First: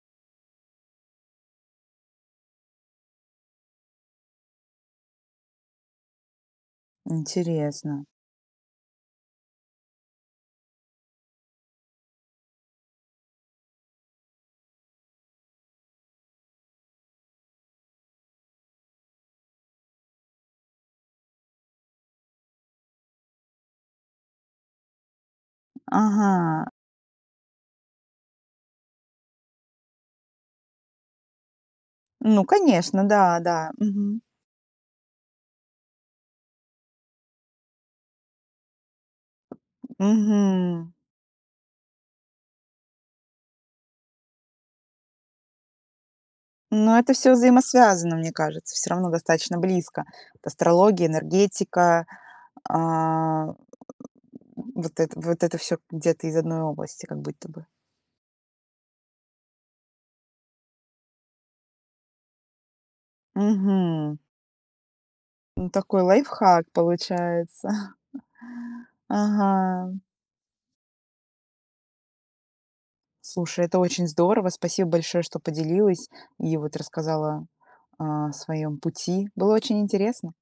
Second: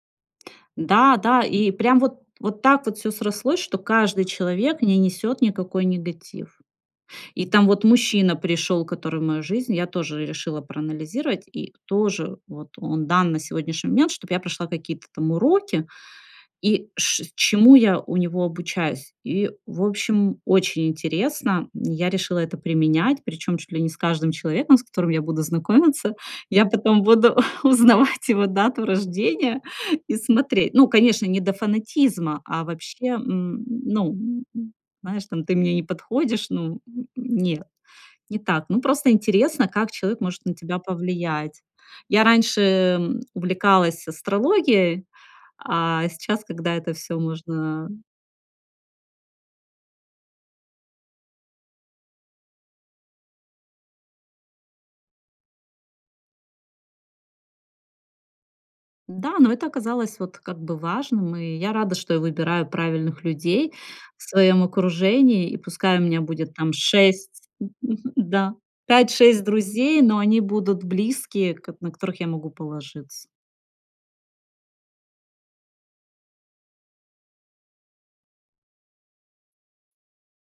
Да, да. И прям вот вот так вот всё срослось, что каждый человек не несёт никакой негатив. И там вот Интересно. мужчина пришёл, который в мою жизнь, я тоже решила проанализировать, и тоже вот он дан на сегодняшний момент, чтобы я прошла какие-то там уроки и ш чему я у него обучаюсь. И, в общем, очень интересно, я решила это применять, причём чуть ли не с каждым человеком, с которым я буду знакомиться. Я Ага. потом буду узнавать его дату рождения и смотреть. Ну, конечно, не до фанатизма, Ну а конечно. вообще, Да, м, да. ну, Мгм. м, знаешь, там: "ты мне не подходишь", ну, н н нет, не так. Ну просто интересно, как человек может на тебя Мгм. повлиять. Я раньше, э, м, увлекалась астрологией, а сейчас, когда это Ну, это всё всё можно, а взаимосвязано, мне кажется, всё равно достаточно близко. Астрология, энергетика, а, вот это вот это всё где-то из одной области, как будто бы. Да, но это оказалось вот как бы важным, и я рада, что я выбираю правильных людей Мгм. в своём окружении. И Ну пускай такой у меня будет лайфхак там 6, получается. да, 5-6 Ага. друзей, но они будут близкие, кот на которых я могу положиться. Слушай, это очень здорово. Спасибо большое, что поделилась и вот рассказала, а, о своём пути. Было очень интересно.